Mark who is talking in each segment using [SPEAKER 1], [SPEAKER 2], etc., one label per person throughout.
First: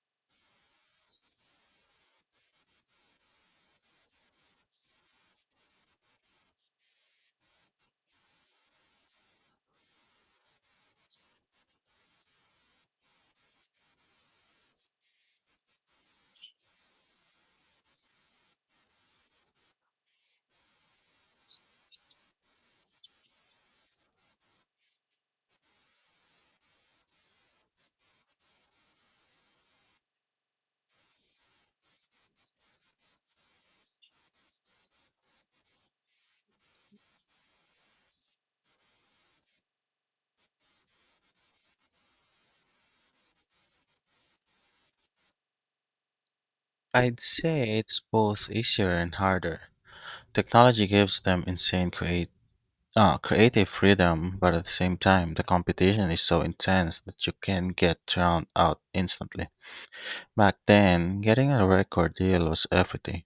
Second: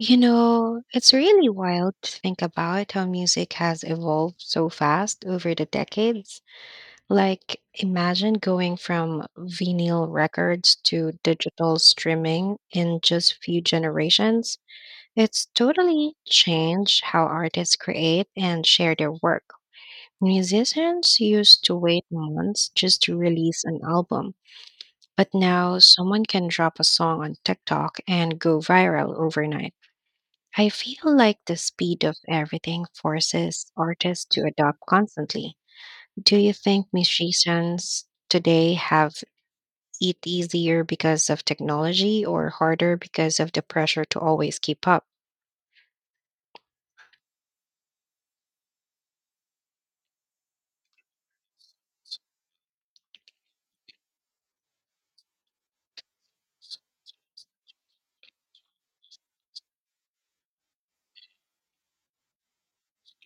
[SPEAKER 1] You know, it's really wild to think about how music has evolved so fast over the decades. Like, imagine going from vinyl records to digital streaming in just few generations. It's totally changed how artists create and share their work. Musicians used to wait months just to release an album, but now someone can drop a song on TikTok and go viral overnight. I feel like the speed of everything forces artists to adapt constantly. Do you think musicians today have it easier because of technology or harder because of the pressure to always keep up?
[SPEAKER 2] I'd say it's both easier and harder. Technology gives them creative freedom, but at the same time, the competition is so intense that you can get drowned out instantly. Back then, getting a record deal was everything.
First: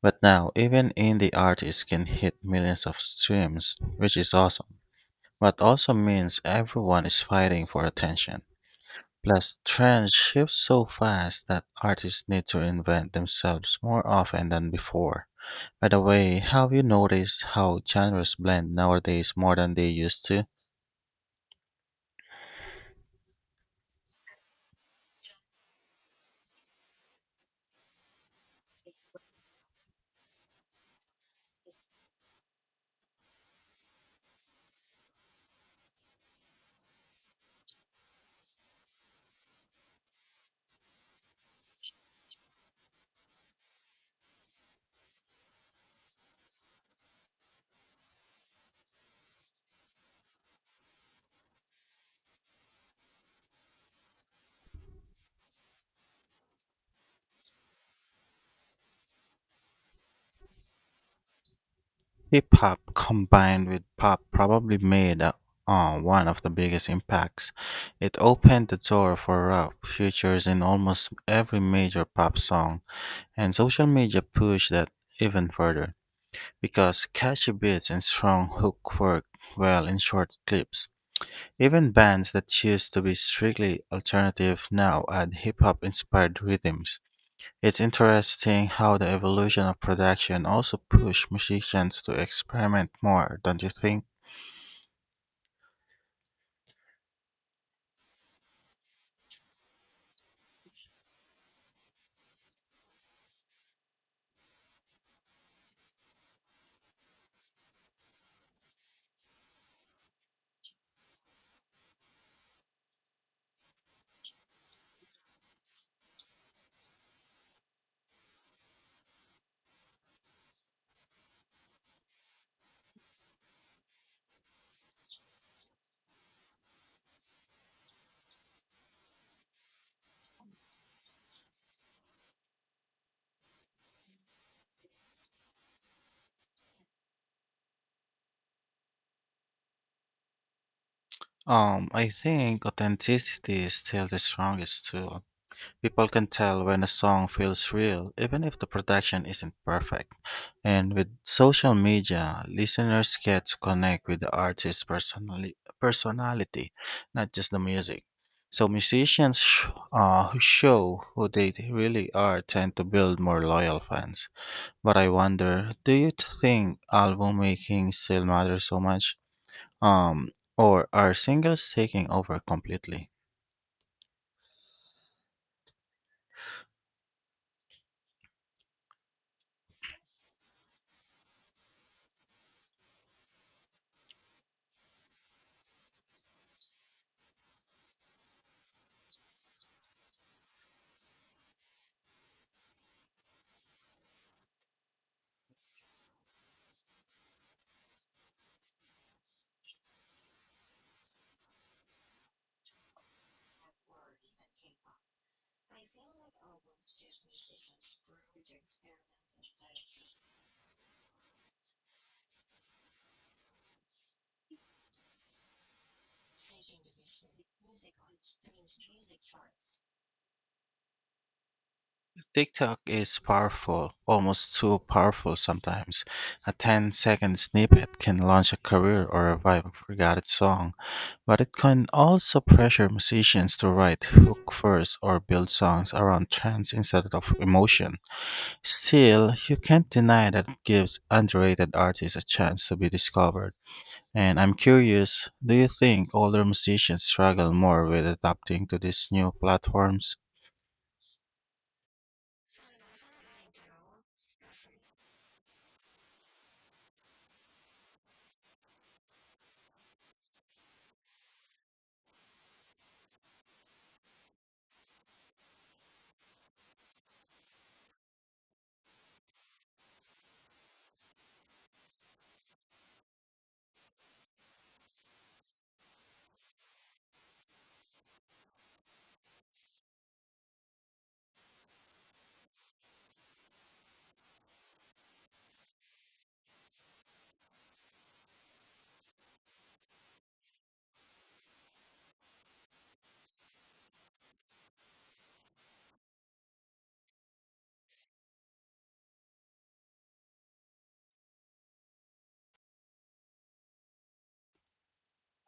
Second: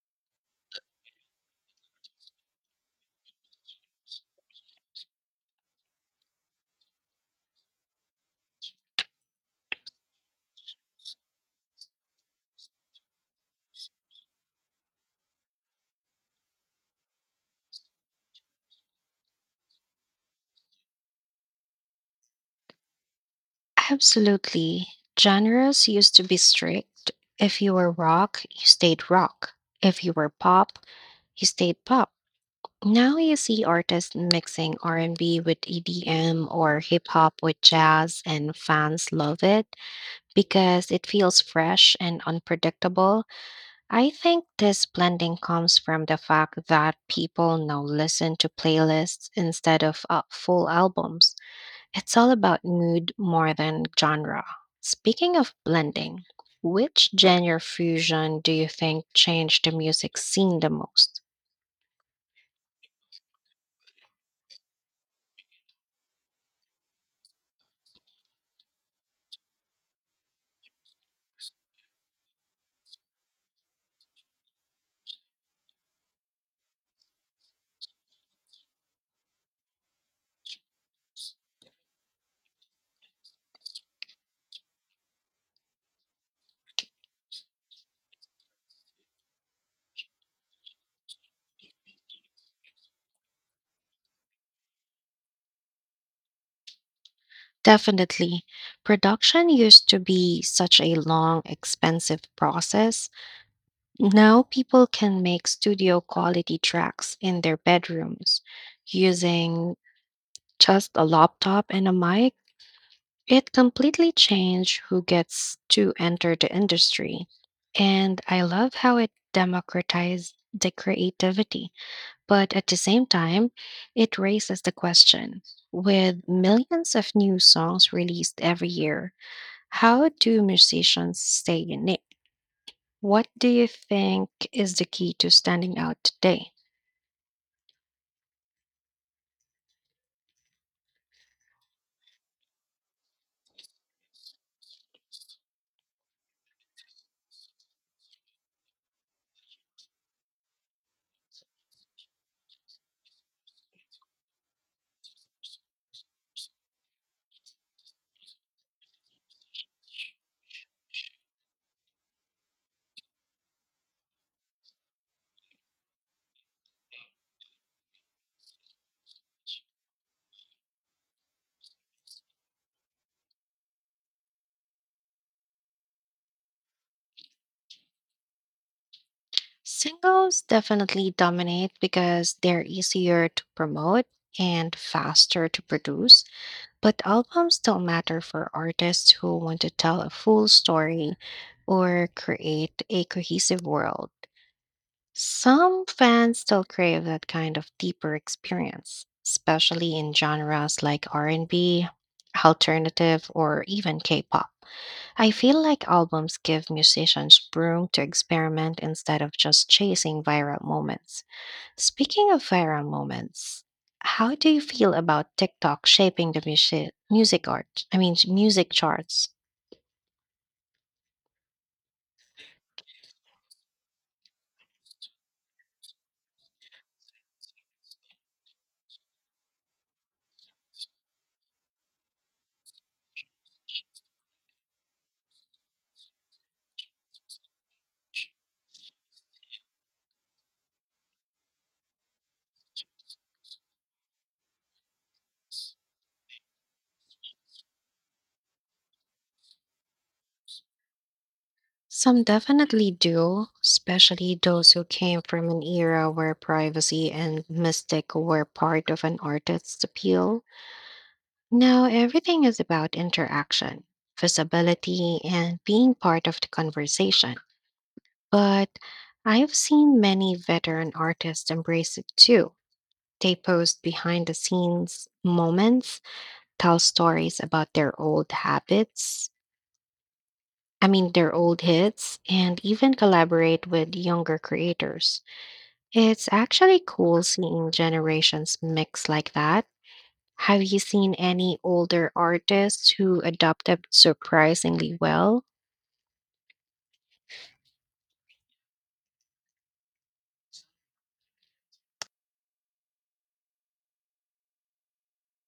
[SPEAKER 2] But now, even indie artists can hit millions of streams, which is awesome. But also means everyone is fighting for attention. Plus, trends shift so fast that artists need to reinvent themselves more often than before. By the way, have you noticed how genres blend nowadays more than they used to?
[SPEAKER 1] Absolutely. Genres used to be strict. If you were rock, you stayed rock. If you were pop, you stayed pop. Now you see artists mixing R&B with EDM or hip hop with jazz and fans love it, because it feels fresh and unpredictable. I think this blending comes from the fact that people now listen to playlists instead of full albums. It's all about mood more than genre. Speaking of blending, which genre fusion do you think changed the music scene the most?
[SPEAKER 2] Hip hop combined with pop probably made one of the biggest impacts. It opened the door for rap features in almost every major pop song, and social media pushed that even further because catchy beats and strong hook work well in short clips. Even bands that used to be strictly alternative now add hip hop inspired rhythms. It's interesting how the evolution of production also pushed musicians to experiment more, don't you think?
[SPEAKER 1] Definitely. Production used to be such a long, expensive process. Now people can make studio quality tracks in their bedrooms using just a laptop and a mic. It completely changed who gets to enter the industry. And I love how it democratized the creativity. But at the same time, it raises the question, with millions of new songs released every year, how do musicians stay unique? What do you think is the key to standing out today?
[SPEAKER 2] I think authenticity is still the strongest tool. People can tell when a song feels real, even if the production isn't perfect. And with social media, listeners get to connect with the personality, not just the music. So musicians who show who they really are tend to build more loyal fans. But I wonder, do you think album making still matters so much? Um, or are singles taking over completely?
[SPEAKER 1] Singles definitely dominate because they're easier to promote and faster to produce, but albums still matter for artists who want to tell a full story or create a cohesive world. Some fans still crave that kind of deeper experience, especially in genres like R&B, alternative, or even K-pop. I feel like albums give musicians room to experiment instead of just chasing viral moments. Speaking of viral moments, how do you feel about TikTok shaping the music music art? I mean, music charts?
[SPEAKER 2] TikTok is powerful, almost too powerful sometimes. A 10-second snippet can launch a career or revive a forgotten song, but it can also pressure musicians to write hook first or build songs around trends instead of emotion. Still, you can't deny that it gives underrated artists a chance to be discovered. And I'm curious, do you think older musicians struggle more with adapting to these new platforms?
[SPEAKER 1] Some definitely do, especially those who came from an era where privacy and mystic were part of an artist's appeal. Now everything is about interaction, visibility, and being part of the conversation. But I've seen many veteran artists embrace it too. They post behind the scenes moments, tell stories about their old habits, I mean, their old hits, and even collaborate with younger creators. It's actually cool seeing generations mix like that. Have you seen any older artists who adapted surprisingly well?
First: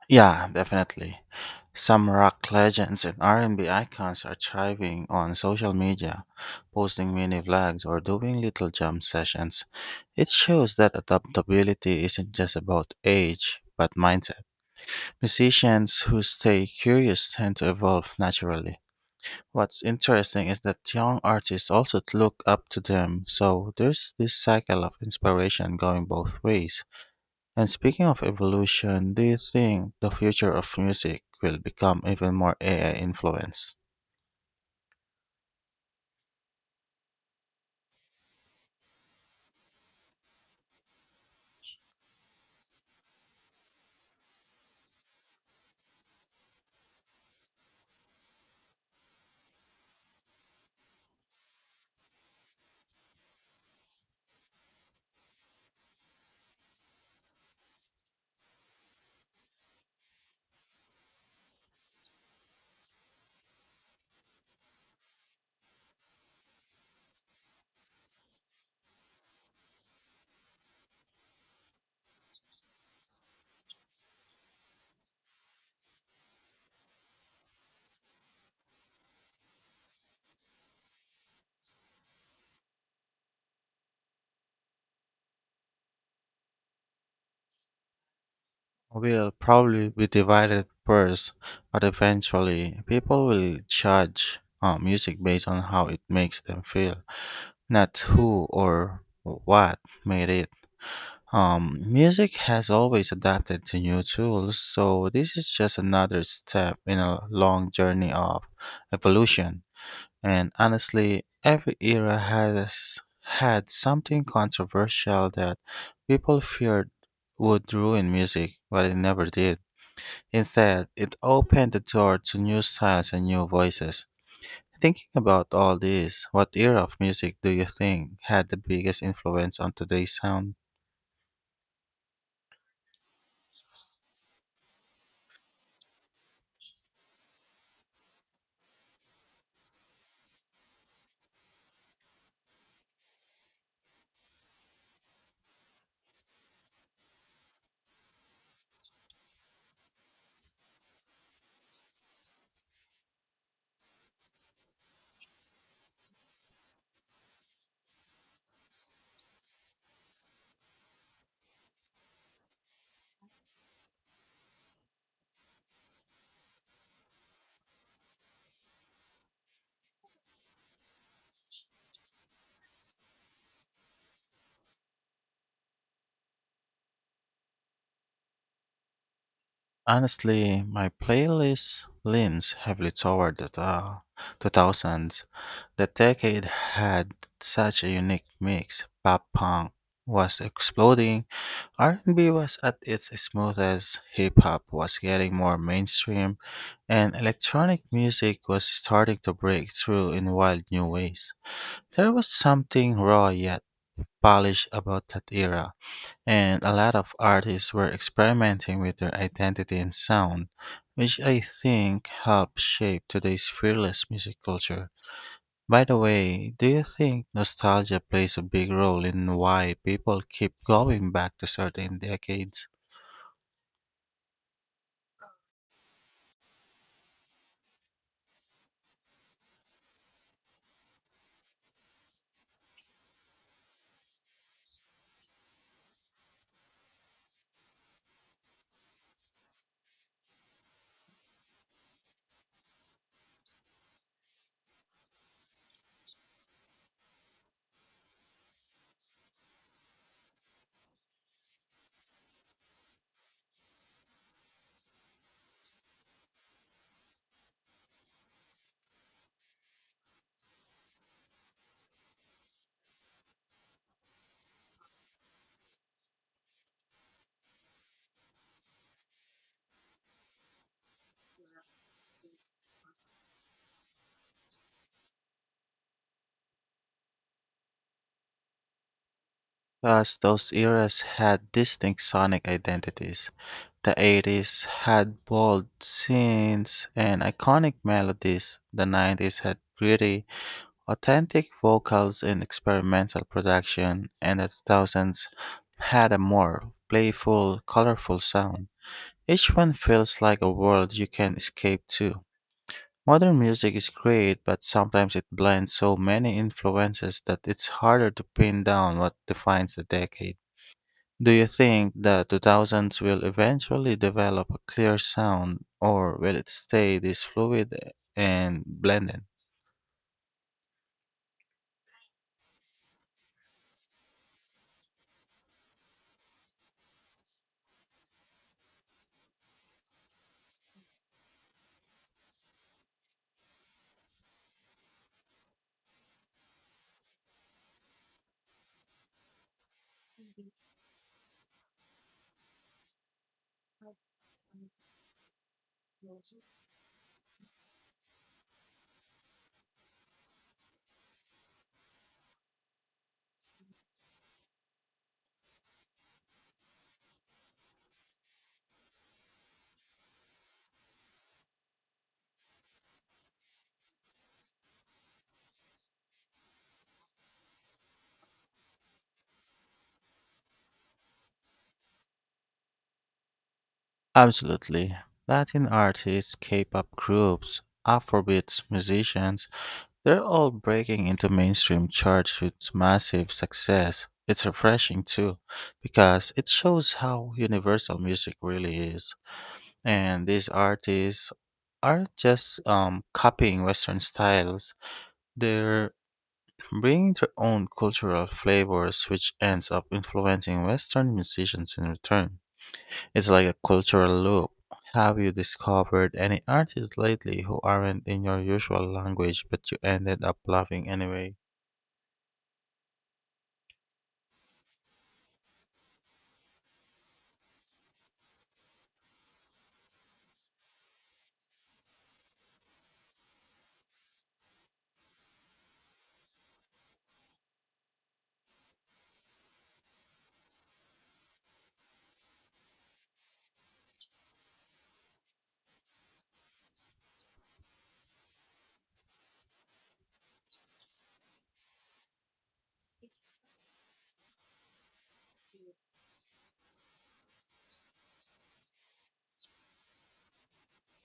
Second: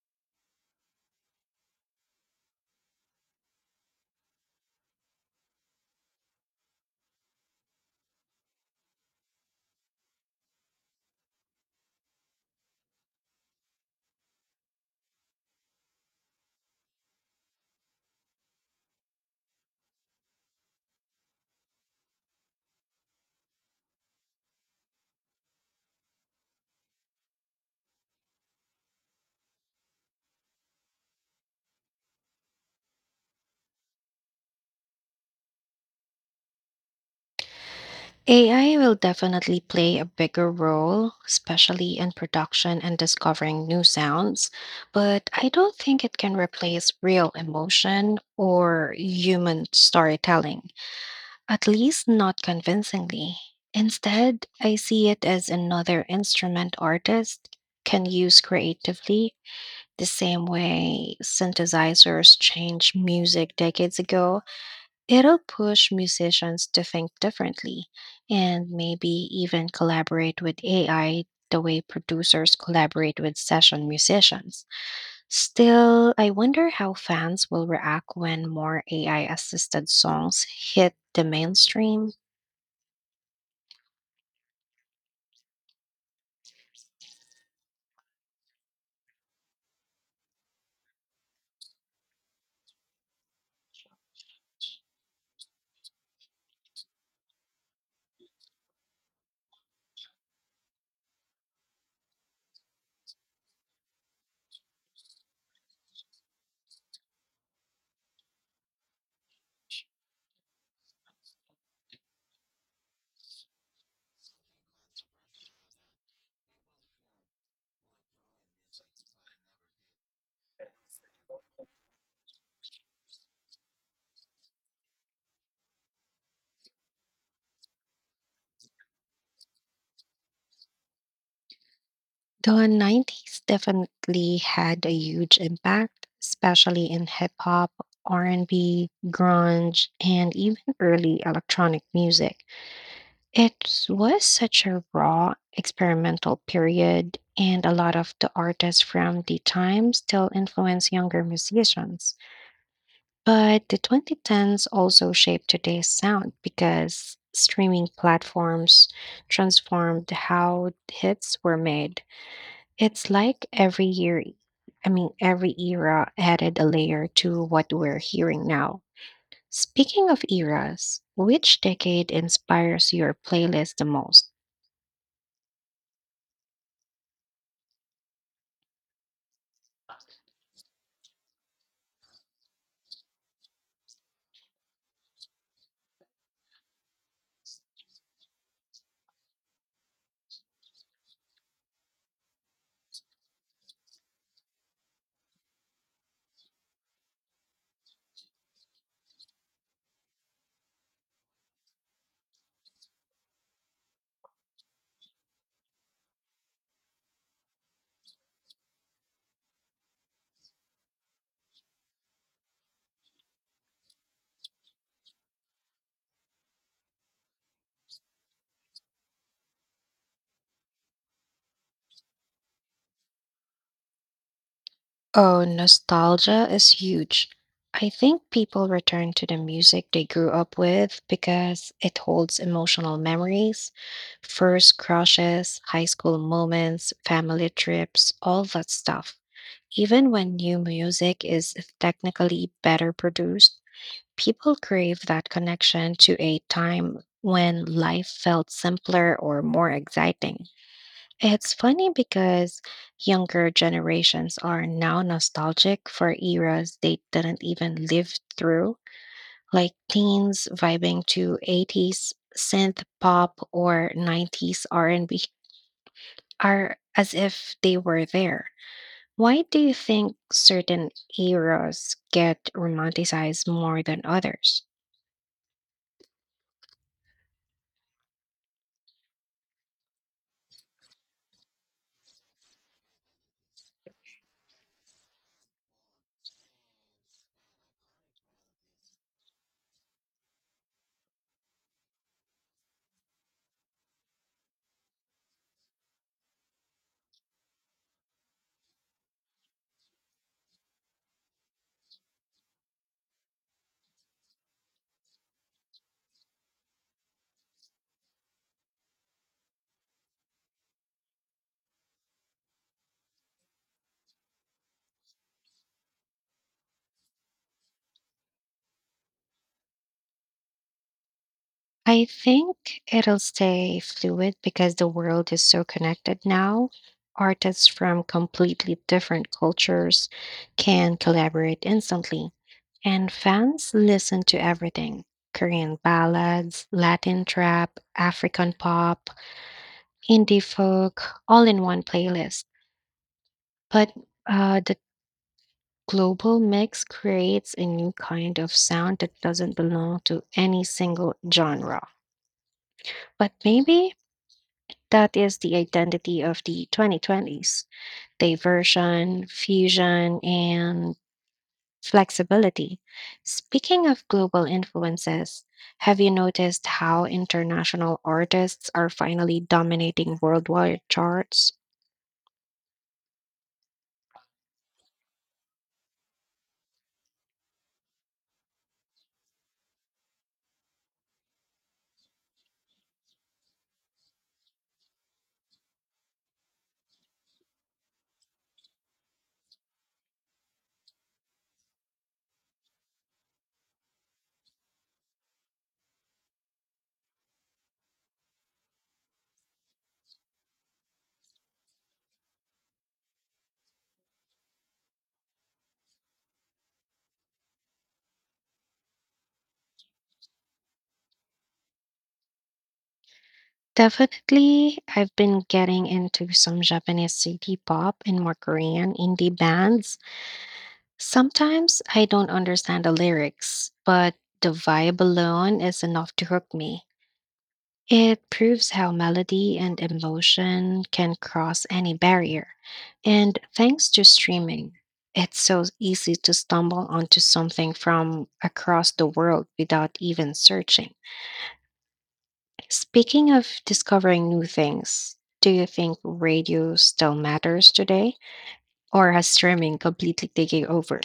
[SPEAKER 2] Yeah, definitely. Some rock legends and R&B icons are thriving on social media, posting mini vlogs or doing little jam sessions. It shows that adaptability isn't just about age, but mindset. Musicians who stay curious tend to evolve naturally. What's interesting is that young artists also look up to them, so there's this cycle of inspiration going both ways. And speaking of evolution, do you think the future of music will become even more AI influenced?
[SPEAKER 1] AI will definitely play a bigger role, especially in production and discovering new sounds, but I don't think it can replace real emotion or human storytelling, at least not convincingly. Instead, I see it as another instrument artist can use creatively, the same way synthesizers changed music decades ago. It'll push musicians to think differently and maybe even collaborate with AI the way producers collaborate with session musicians. Still, I wonder how fans will react when more AI assisted songs hit the mainstream.
[SPEAKER 2] Will probably be divided first, but eventually people will judge music based on how it makes them feel, not who or what made it. Music has always adapted to new tools, so this is just another step in a long journey of evolution. And honestly, every era has had something controversial that people feared would ruin music, but it never did. Instead, it opened the door to new styles and new voices. Thinking about all this, what era of music do you think had the biggest influence on today's sound?
[SPEAKER 1] The 90s definitely had a huge impact, especially in hip hop, R&B, grunge, and even early electronic music. It was such a raw experimental period, and a lot of the artists from the time still influence younger musicians. But the 2010s also shaped today's sound because streaming platforms transformed how hits were made. It's like every year, I mean, every era added a layer to what we're hearing now. Speaking of eras, which decade inspires your playlist the most?
[SPEAKER 2] Honestly, my playlist leans heavily toward the 2000s. That decade had such a unique mix. Pop punk was exploding, R&B was at its smoothest, hip hop was getting more mainstream, and electronic music was starting to break through in wild new ways. There was something raw yet polished about that era. And a lot of artists were experimenting with their identity and sound, which I think helped shape today's fearless music culture. By the way, do you think nostalgia plays a big role in why people keep going back to certain decades?
[SPEAKER 1] Oh, nostalgia is huge. I think people return to the music they grew up with because it holds emotional memories, first crushes, high school moments, family trips, all that stuff. Even when new music is technically better produced, people crave that connection to a time when life felt simpler or more exciting. It's funny because younger generations are now nostalgic for eras they didn't even live through, like teens vibing to 80s synth pop or 90s R&B are as if they were there. Why do you think certain eras get romanticized more than others?
[SPEAKER 2] Because those eras had distinct sonic identities. The 80s had bold scenes and iconic melodies. The 90s had gritty, authentic vocals in experimental production and the 2000s had a more playful, colorful sound. Each one feels like a world you can escape to. Modern music is great, but sometimes it blends so many influences that it's harder to pin down what defines the decade. Do you think the 2000s will eventually develop a clear sound, or will it stay this fluid and blended?
[SPEAKER 1] I think it'll stay fluid because the world is so connected now. Artists from completely different cultures can collaborate instantly, and fans listen to everything, Korean ballads, Latin trap, African pop, indie folk, all in one playlist. But the global mix creates a new kind of sound that doesn't belong to any single genre. But maybe that is the identity of the 2020s, diversion, fusion, and flexibility. Speaking of global influences, have you noticed how international artists are finally dominating worldwide charts?
[SPEAKER 2] Absolutely. Latin artists, K pop groups, Afrobeats musicians, they're all breaking into mainstream charts with massive success. It's refreshing too, because it shows how universal music really is. And these artists aren't just copying Western styles, they're bringing their own cultural flavors, which ends up influencing Western musicians in return. It's like a cultural loop. Have you discovered any artists lately who aren't in your usual language but you ended up loving anyway?
[SPEAKER 1] Definitely, I've been getting into some Japanese city pop and more Korean indie bands. Sometimes I don't understand the lyrics, but the vibe alone is enough to hook me. It proves how melody and emotion can cross any barrier. And thanks to streaming, it's so easy to stumble onto something from across the world without even searching. Speaking of discovering new things, do you think radio still matters today, or has streaming completely taken over?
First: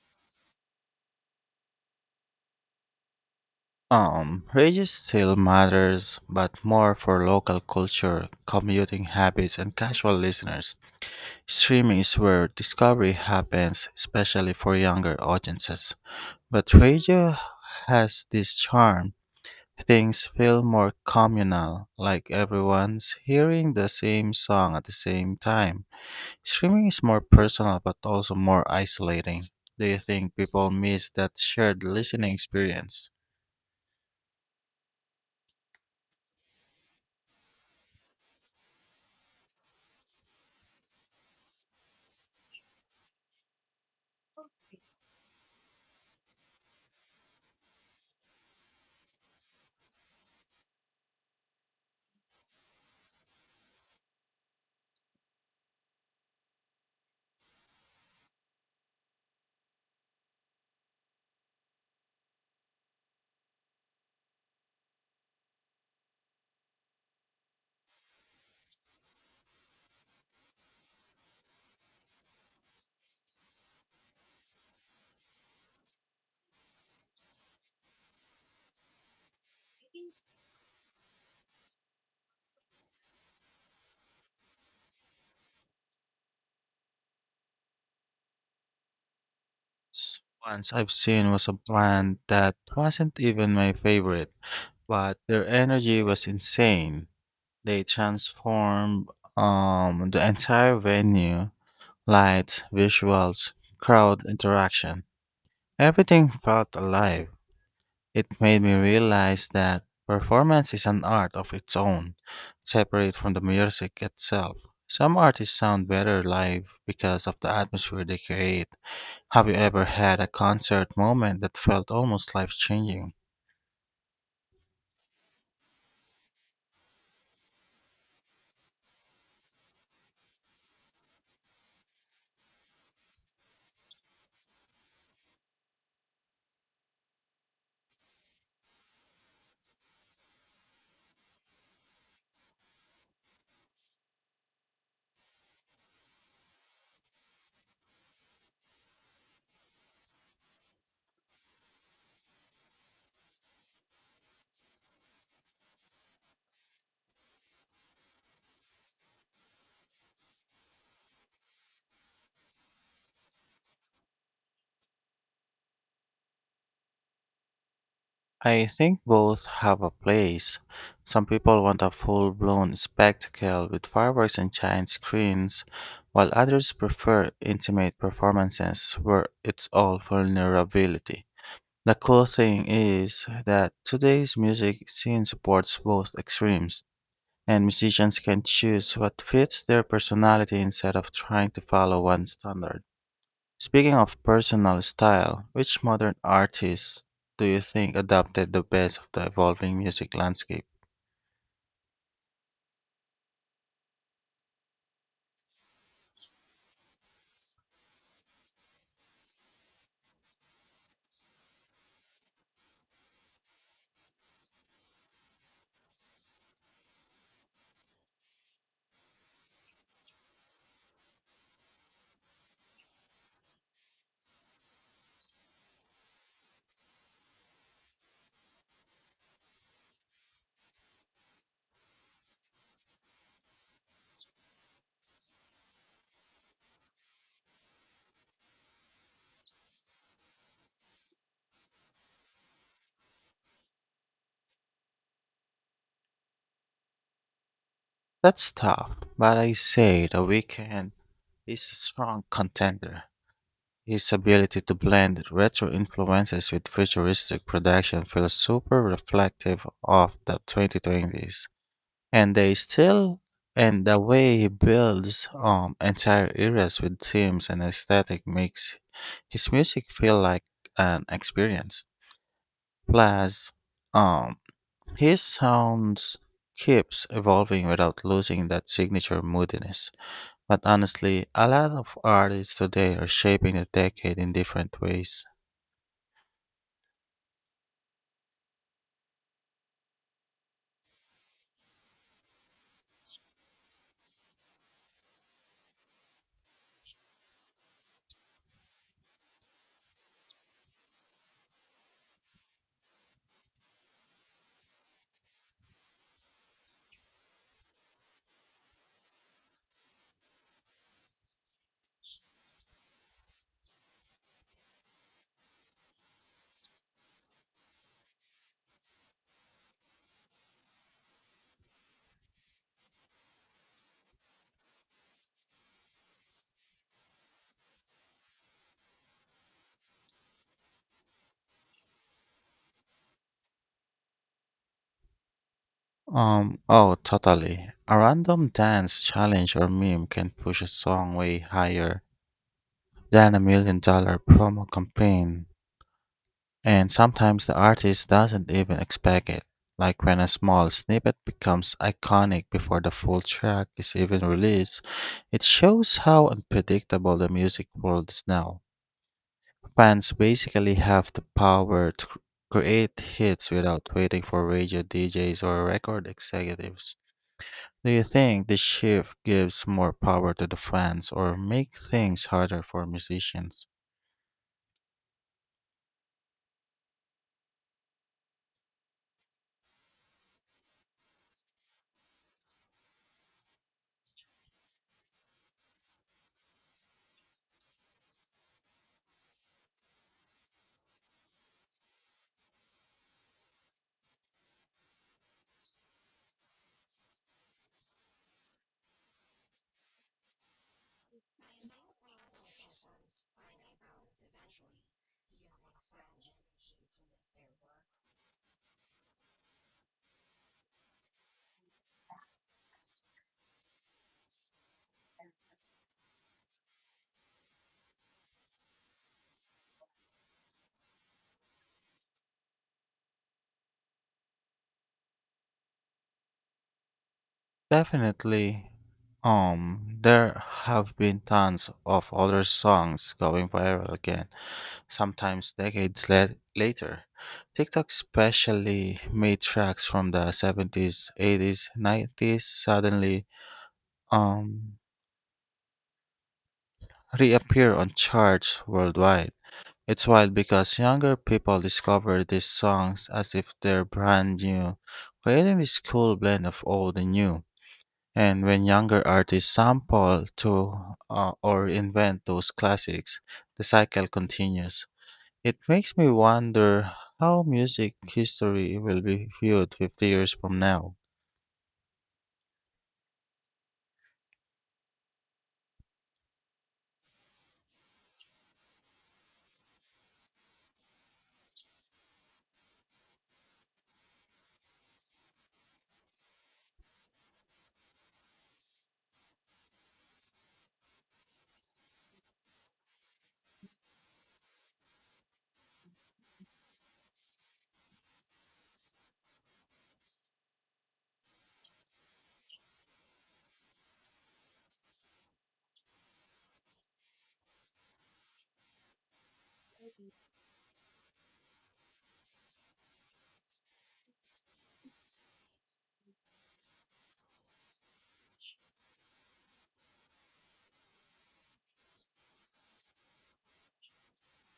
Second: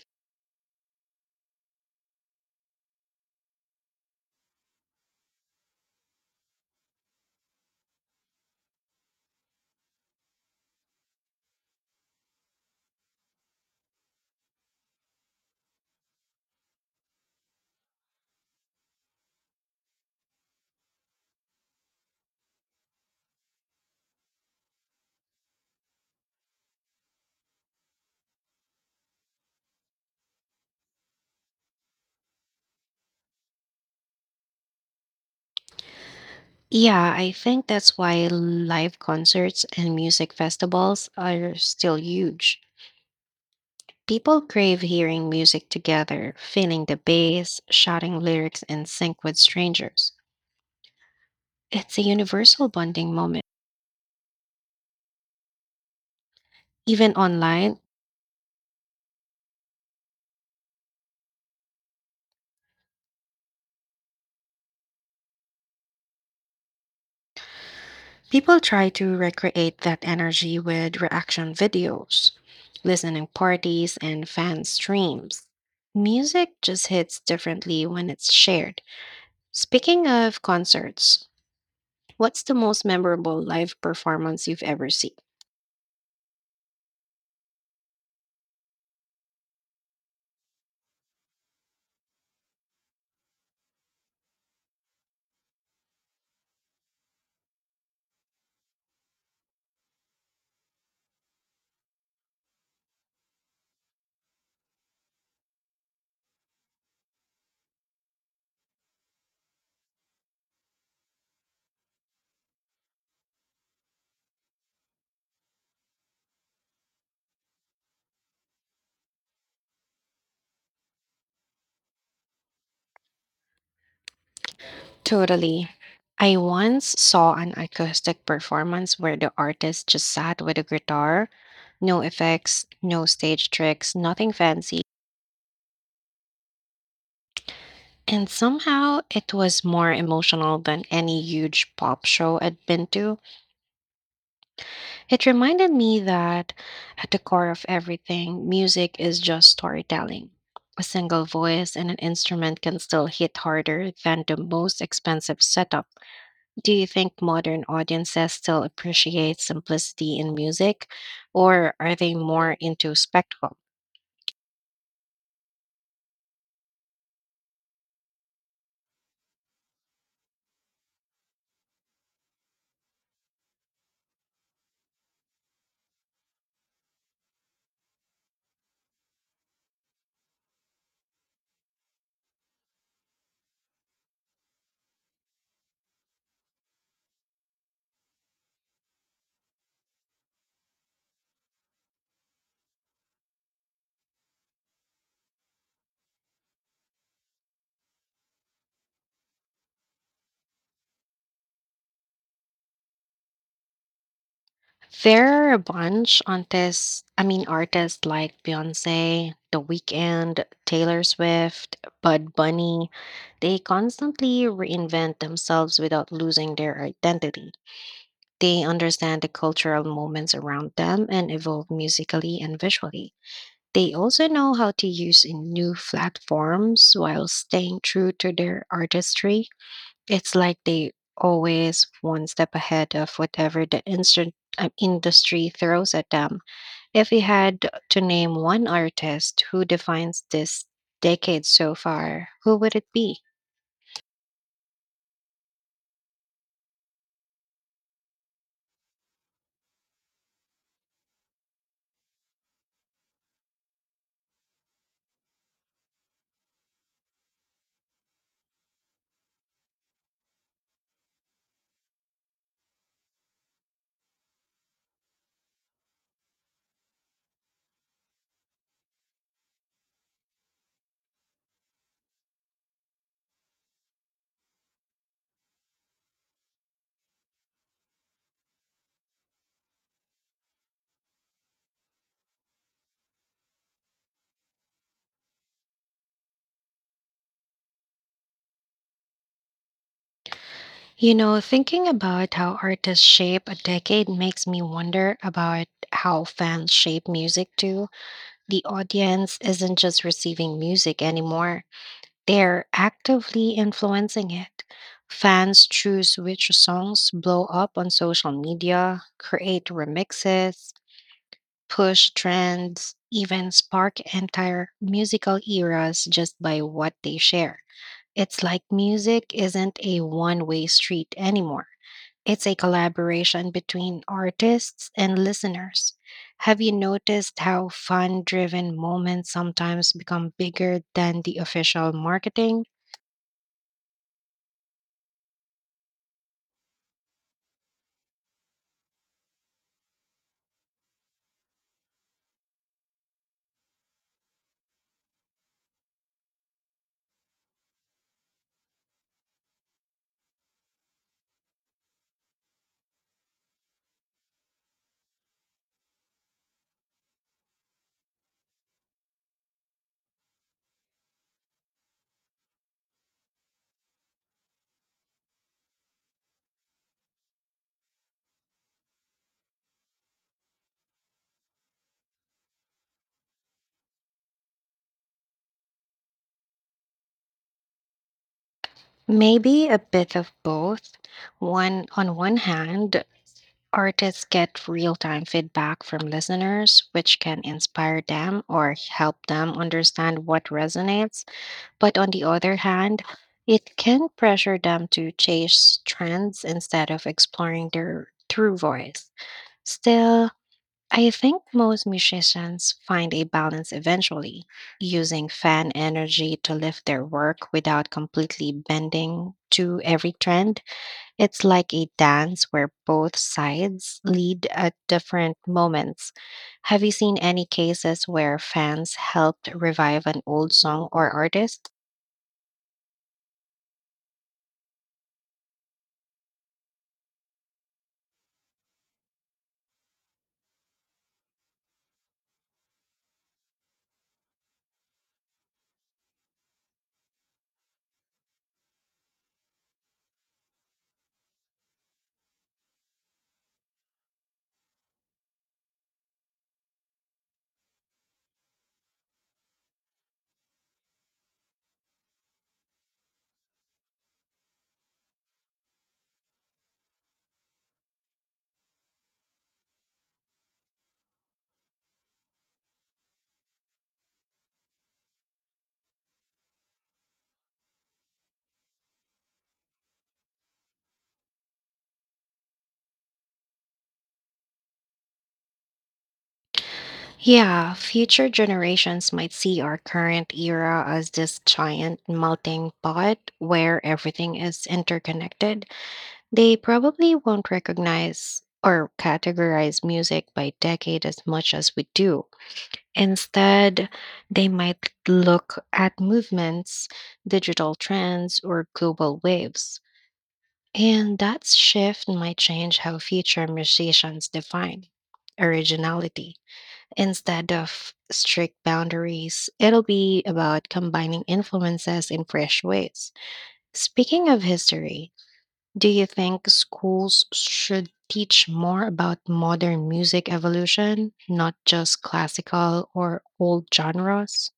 [SPEAKER 2] Rages still matters, but more for local culture, commuting habits, and casual listeners. Streaming is where discovery happens, especially for younger audiences. But radio has this charm. Things feel more communal, like everyone's hearing the same song at the same time. Streaming is more personal but also more isolating. Do you think people miss that shared listening experience?
[SPEAKER 1] Yeah, I think that's why live concerts and music festivals are still huge. People crave hearing music together, feeling the bass, shouting lyrics in sync with strangers. It's a universal bonding moment. Even online, people try to recreate that energy with reaction videos, listening parties, and fan streams. Music just hits differently when it's shared. Speaking of concerts, what's the most memorable live performance you've ever seen?
[SPEAKER 2] S- Once I've seen was a band that wasn't even my favorite, but their energy was insane. They transformed the entire venue, lights, visuals, crowd interaction. Everything felt alive. It made me realize that performance is an art of its own, separate from the music itself. Some artists sound better live because of the atmosphere they create. Have you ever had a concert moment that felt almost life changing?
[SPEAKER 1] Totally. I once saw an acoustic performance where the artist just sat with a guitar, no effects, no stage tricks, nothing fancy. And somehow it was more emotional than any huge pop show I'd been to. It reminded me that at the core of everything, music is just storytelling. A single voice and an instrument can still hit harder than the most expensive setup. Do you think modern audiences still appreciate simplicity in music, or are they more into spectacle?
[SPEAKER 2] I think both have a place. Some people want a full blown spectacle with fireworks and giant screens, while others prefer intimate performances where it's all vulnerability. The cool thing is that today's music scene supports both extremes, and musicians can choose what fits their personality instead of trying to follow one standard. Speaking of personal style, which modern artists do you think adopted the best of the evolving music landscape?
[SPEAKER 1] There are a bunch on artists like Beyonce, The Weeknd, Taylor Swift, Bud Bunny. They constantly reinvent themselves without losing their identity. They understand the cultural moments around them and evolve musically and visually. They also know how to use in new platforms while staying true to their artistry. It's like they always one step ahead of whatever the instant industry throws at them. If you had to name one artist who defines this decade so far, who would it be?
[SPEAKER 2] That's tough, but I say The Weeknd is a strong contender. His ability to blend retro influences with futuristic production feels super reflective of the 2020s. And they still, and the way he builds entire eras with themes and aesthetic makes his music feel like an experience. Plus, um, his sounds keeps evolving without losing that signature moodiness. But honestly, a lot of artists today are shaping the decade in different ways.
[SPEAKER 1] You know, thinking about how artists shape a decade makes me wonder about how fans shape music too. The audience isn't just receiving music anymore, they're actively influencing it. Fans choose which songs blow up on social media, create remixes, push trends, even spark entire musical eras just by what they share. It's like music isn't a one way street anymore. It's a collaboration between artists and listeners. Have you noticed how fan driven moments sometimes become bigger than the official marketing?
[SPEAKER 2] Oh, totally. A random dance challenge or meme can push a song way higher than $1 million promo campaign, and sometimes the artist doesn't even expect it. Like when a small snippet becomes iconic before the full track is even released, it shows how unpredictable the music world is now. Fans basically have the power to create hits without waiting for radio DJs or record executives. Do you think this shift gives more power to the fans or make things harder for musicians?
[SPEAKER 1] Maybe a bit of both. One on one hand, artists get real-time feedback from listeners, which can inspire them or help them understand what resonates. But on the other hand, it can pressure them to chase trends instead of exploring their true voice. Still, I think most musicians find a balance eventually, using fan energy to lift their work without completely bending to every trend. It's like a dance where both sides lead at different moments. Have you seen any cases where fans helped revive an old song or artist?
[SPEAKER 2] Definitely. There have been tons of other songs going viral again, sometimes decades later. TikTok especially made tracks from the 70s, 80s, 90s suddenly um reappear on charts worldwide. It's wild because younger people discover these songs as if they're brand new, creating this cool blend of old and new. And when younger artists sample to or invent those classics, the cycle continues. It makes me wonder how music history will be viewed 50 years from now.
[SPEAKER 1] Yeah, future generations might see our current era as this giant melting pot where everything is interconnected. They probably won't recognize or categorize music by decade as much as we do. Instead, they might look at movements, digital trends, or global waves. And that shift might change how future musicians define originality. Instead of strict boundaries, it'll be about combining influences in fresh ways. Speaking of history, do you think schools should teach more about modern music evolution, not just classical or old genres?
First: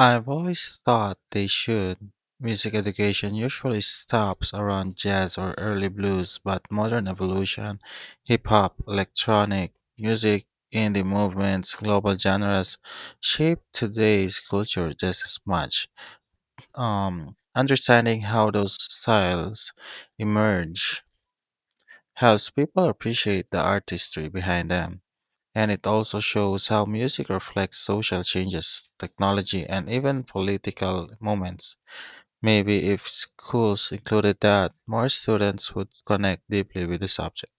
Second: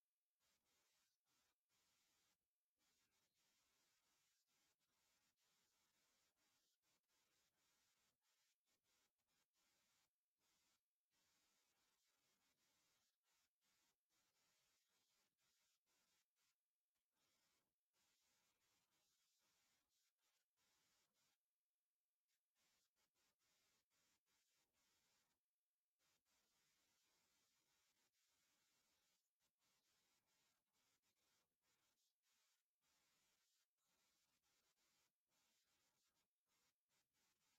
[SPEAKER 2] I've always thought they should. Music education usually stops around jazz or early blues, but modern evolution, hip hop, electronic music, indie movements, global genres shape today's culture just as much. Understanding how those styles emerge helps people appreciate the artistry behind them. And it also shows how music reflects social changes, technology, and even political moments. Maybe if schools included that, more students would connect deeply with the subject.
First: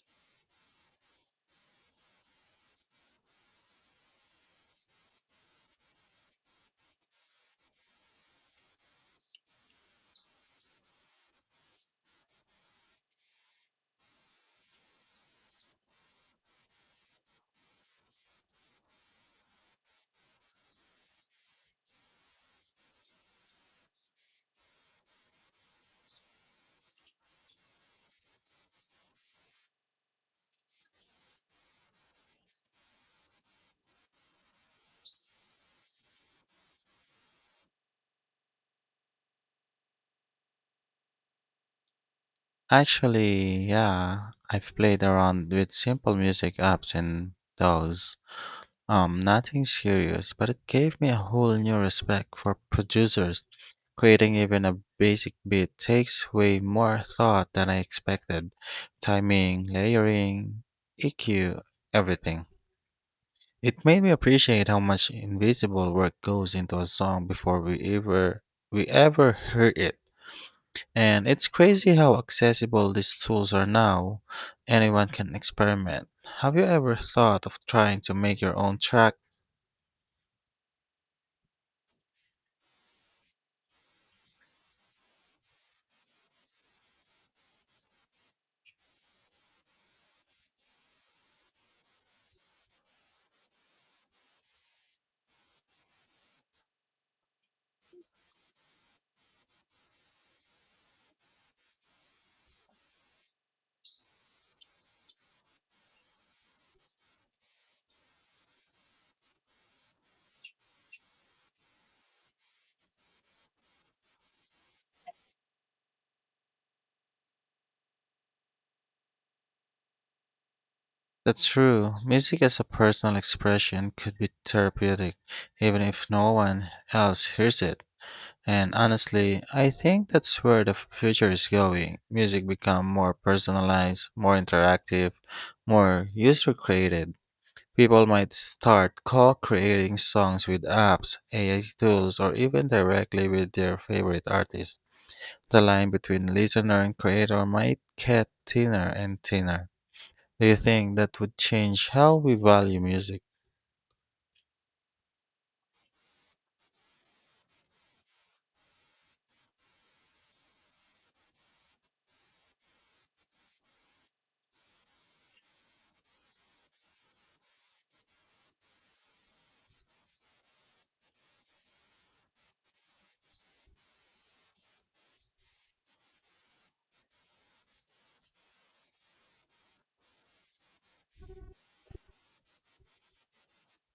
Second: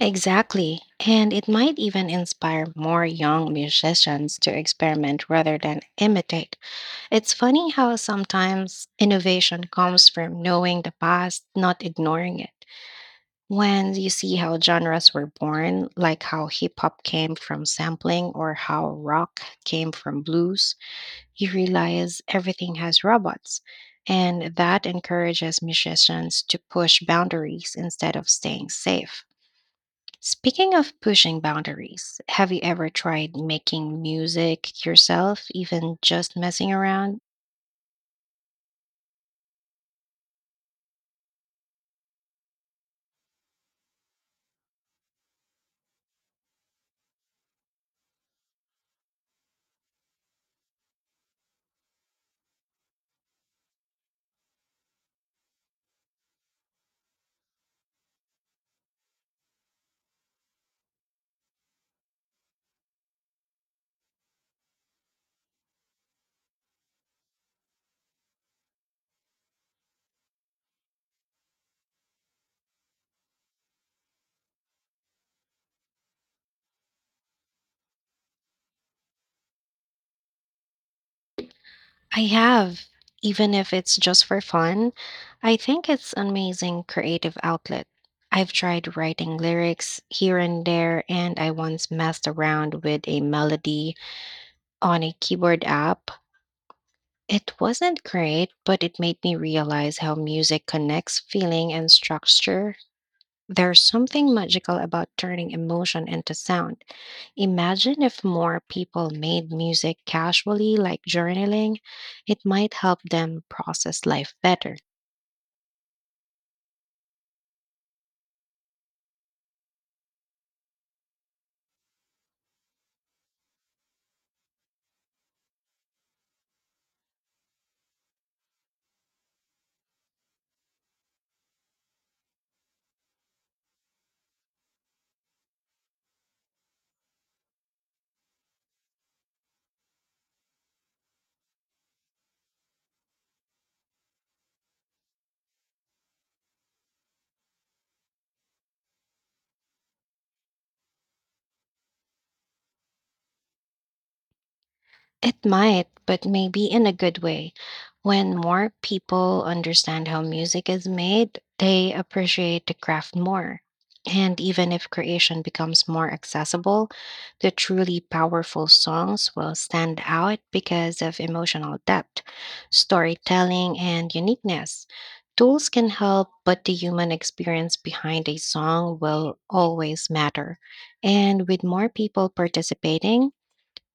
[SPEAKER 1] Exactly. And it might even inspire more young musicians to experiment rather than imitate. It's funny how sometimes innovation comes from knowing the past, not ignoring it. When you see how genres were born, like how hip hop came from sampling or how rock came from blues, you realize everything has robots, and that encourages musicians to push boundaries instead of staying safe. Speaking of pushing boundaries, have you ever tried making music yourself, even just messing around?
[SPEAKER 2] Actually, yeah, I've played around with simple music apps and those. Nothing serious, but it gave me a whole new respect for producers. Creating even a basic beat takes way more thought than I expected. Timing, layering, EQ, everything. It made me appreciate how much invisible work goes into a song before we ever heard it. And it's crazy how accessible these tools are now. Anyone can experiment. Have you ever thought of trying to make your own track?
[SPEAKER 1] I have, even if it's just for fun. I think it's an amazing creative outlet. I've tried writing lyrics here and there, and I once messed around with a melody on a keyboard app. It wasn't great, but it made me realize how music connects feeling and structure. There's something magical about turning emotion into sound. Imagine if more people made music casually, like journaling, it might help them process life better.
[SPEAKER 2] That's true. Music as a personal expression could be therapeutic, even if no one else hears it. And honestly, I think that's where the future is going. Music become more personalized, more interactive, more user created. People might start co-creating songs with apps, AI tools, or even directly with their favorite artists. The line between listener and creator might get thinner and thinner. Do you think that would change how we value music?
[SPEAKER 1] It might, but maybe in a good way. When more people understand how music is made, they appreciate the craft more. And even if creation becomes more accessible, the truly powerful songs will stand out because of emotional depth, storytelling, and uniqueness. Tools can help, but the human experience behind a song will always matter. And with more people participating,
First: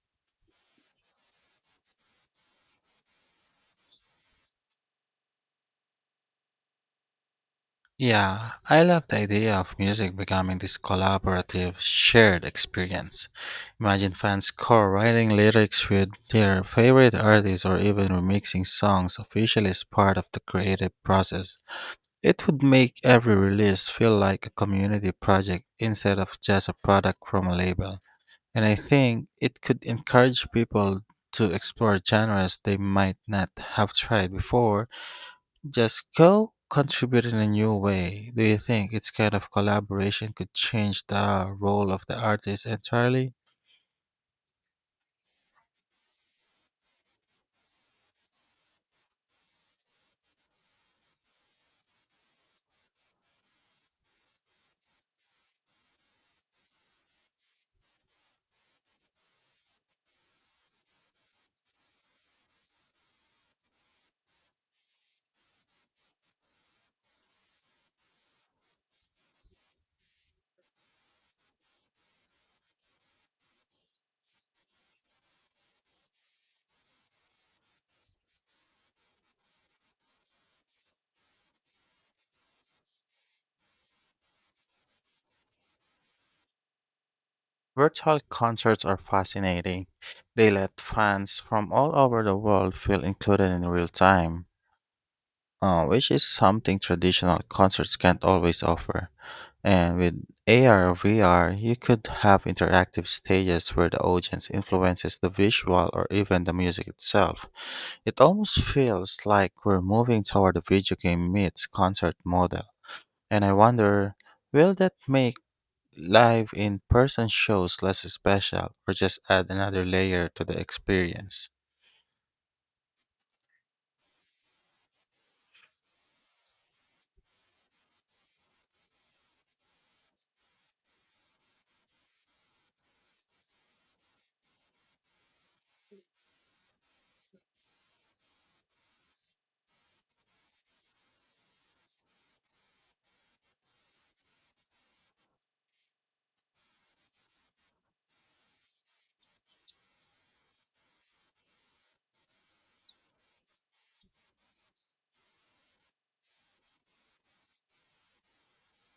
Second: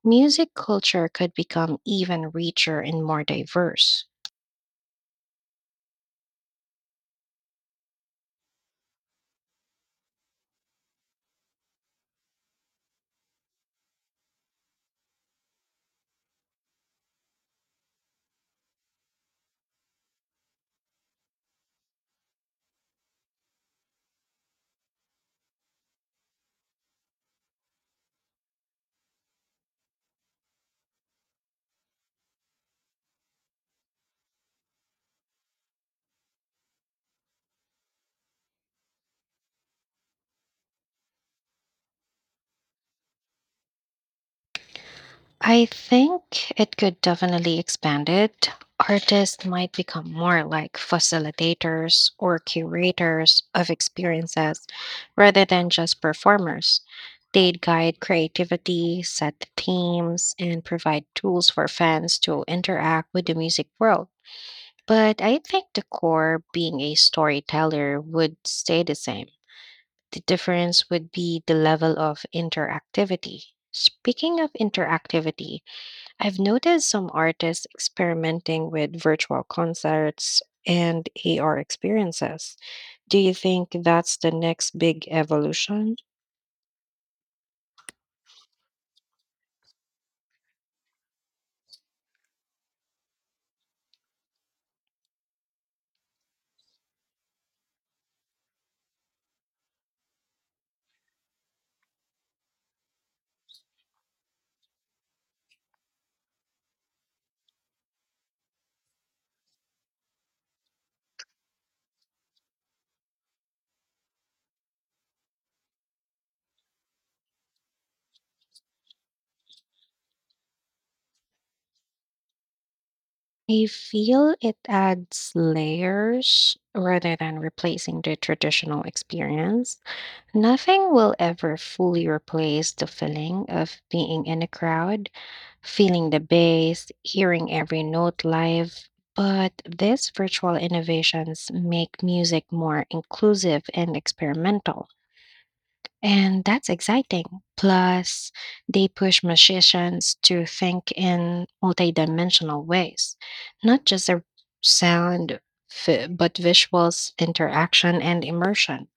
[SPEAKER 1] music culture could become even richer and more diverse.
[SPEAKER 2] Yeah, I love the idea of music becoming this collaborative, shared experience. Imagine fans co-writing lyrics with their favorite artists or even remixing songs officially as part of the creative process. It would make every release feel like a community project instead of just a product from a label. And I think it could encourage people to explore genres they might not have tried before. Just go contribute in a new way. Do you think its kind of collaboration could change the role of the artist entirely?
[SPEAKER 1] I think it could definitely expand it. Artists might become more like facilitators or curators of experiences rather than just performers. They'd guide creativity, set the themes, and provide tools for fans to interact with the music world. But I think the core, being a storyteller, would stay the same. The difference would be the level of interactivity. Speaking of interactivity, I've noticed some artists experimenting with virtual concerts and AR experiences. Do you think that's the next big evolution?
[SPEAKER 2] Virtual concerts are fascinating. They let fans from all over the world feel included in real time, which is something traditional concerts can't always offer. And with AR or VR, you could have interactive stages where the audience influences the visual or even the music itself. It almost feels like we're moving toward a video game meets concert model. And I wonder, will that make live in person shows less special or just add another layer to the experience?
[SPEAKER 1] I feel it adds layers rather than replacing the traditional experience. Nothing will ever fully replace the feeling of being in a crowd, feeling the bass, hearing every note live. But these virtual innovations make music more inclusive and experimental. And that's exciting. Plus, they push musicians to think in multidimensional ways, not just a sound, but visuals, interaction, and immersion.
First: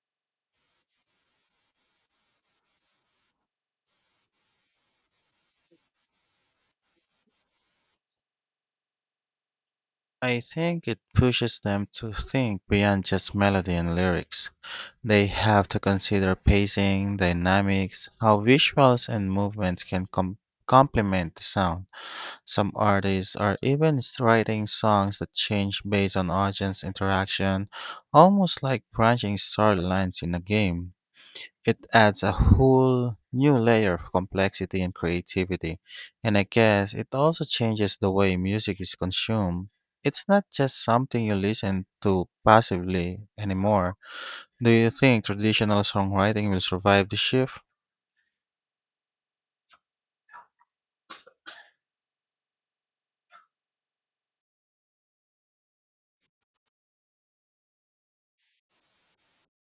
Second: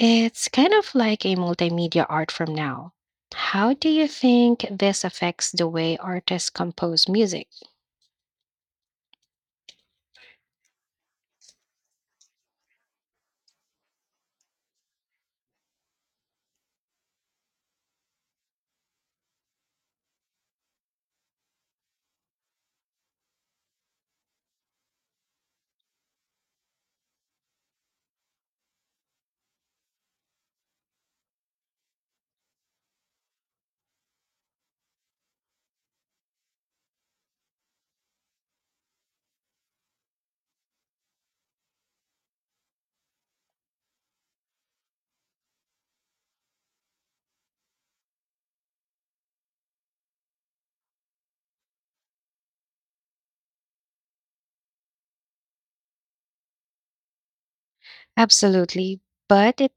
[SPEAKER 1] It's kind of like a multimedia art from now. How do you think this affects the way artists compose music?
[SPEAKER 2] I think it pushes them to think beyond just melody and lyrics. They have to consider pacing, dynamics, how visuals and movements can complement the sound. Some artists are writing songs that change based on audience interaction, almost like branching storylines in a game. It adds a whole new layer of complexity and creativity, and I guess it also changes the way music is consumed. It's not just something you listen to passively anymore. Do you think traditional songwriting will survive the shift?
[SPEAKER 1] Absolutely, but it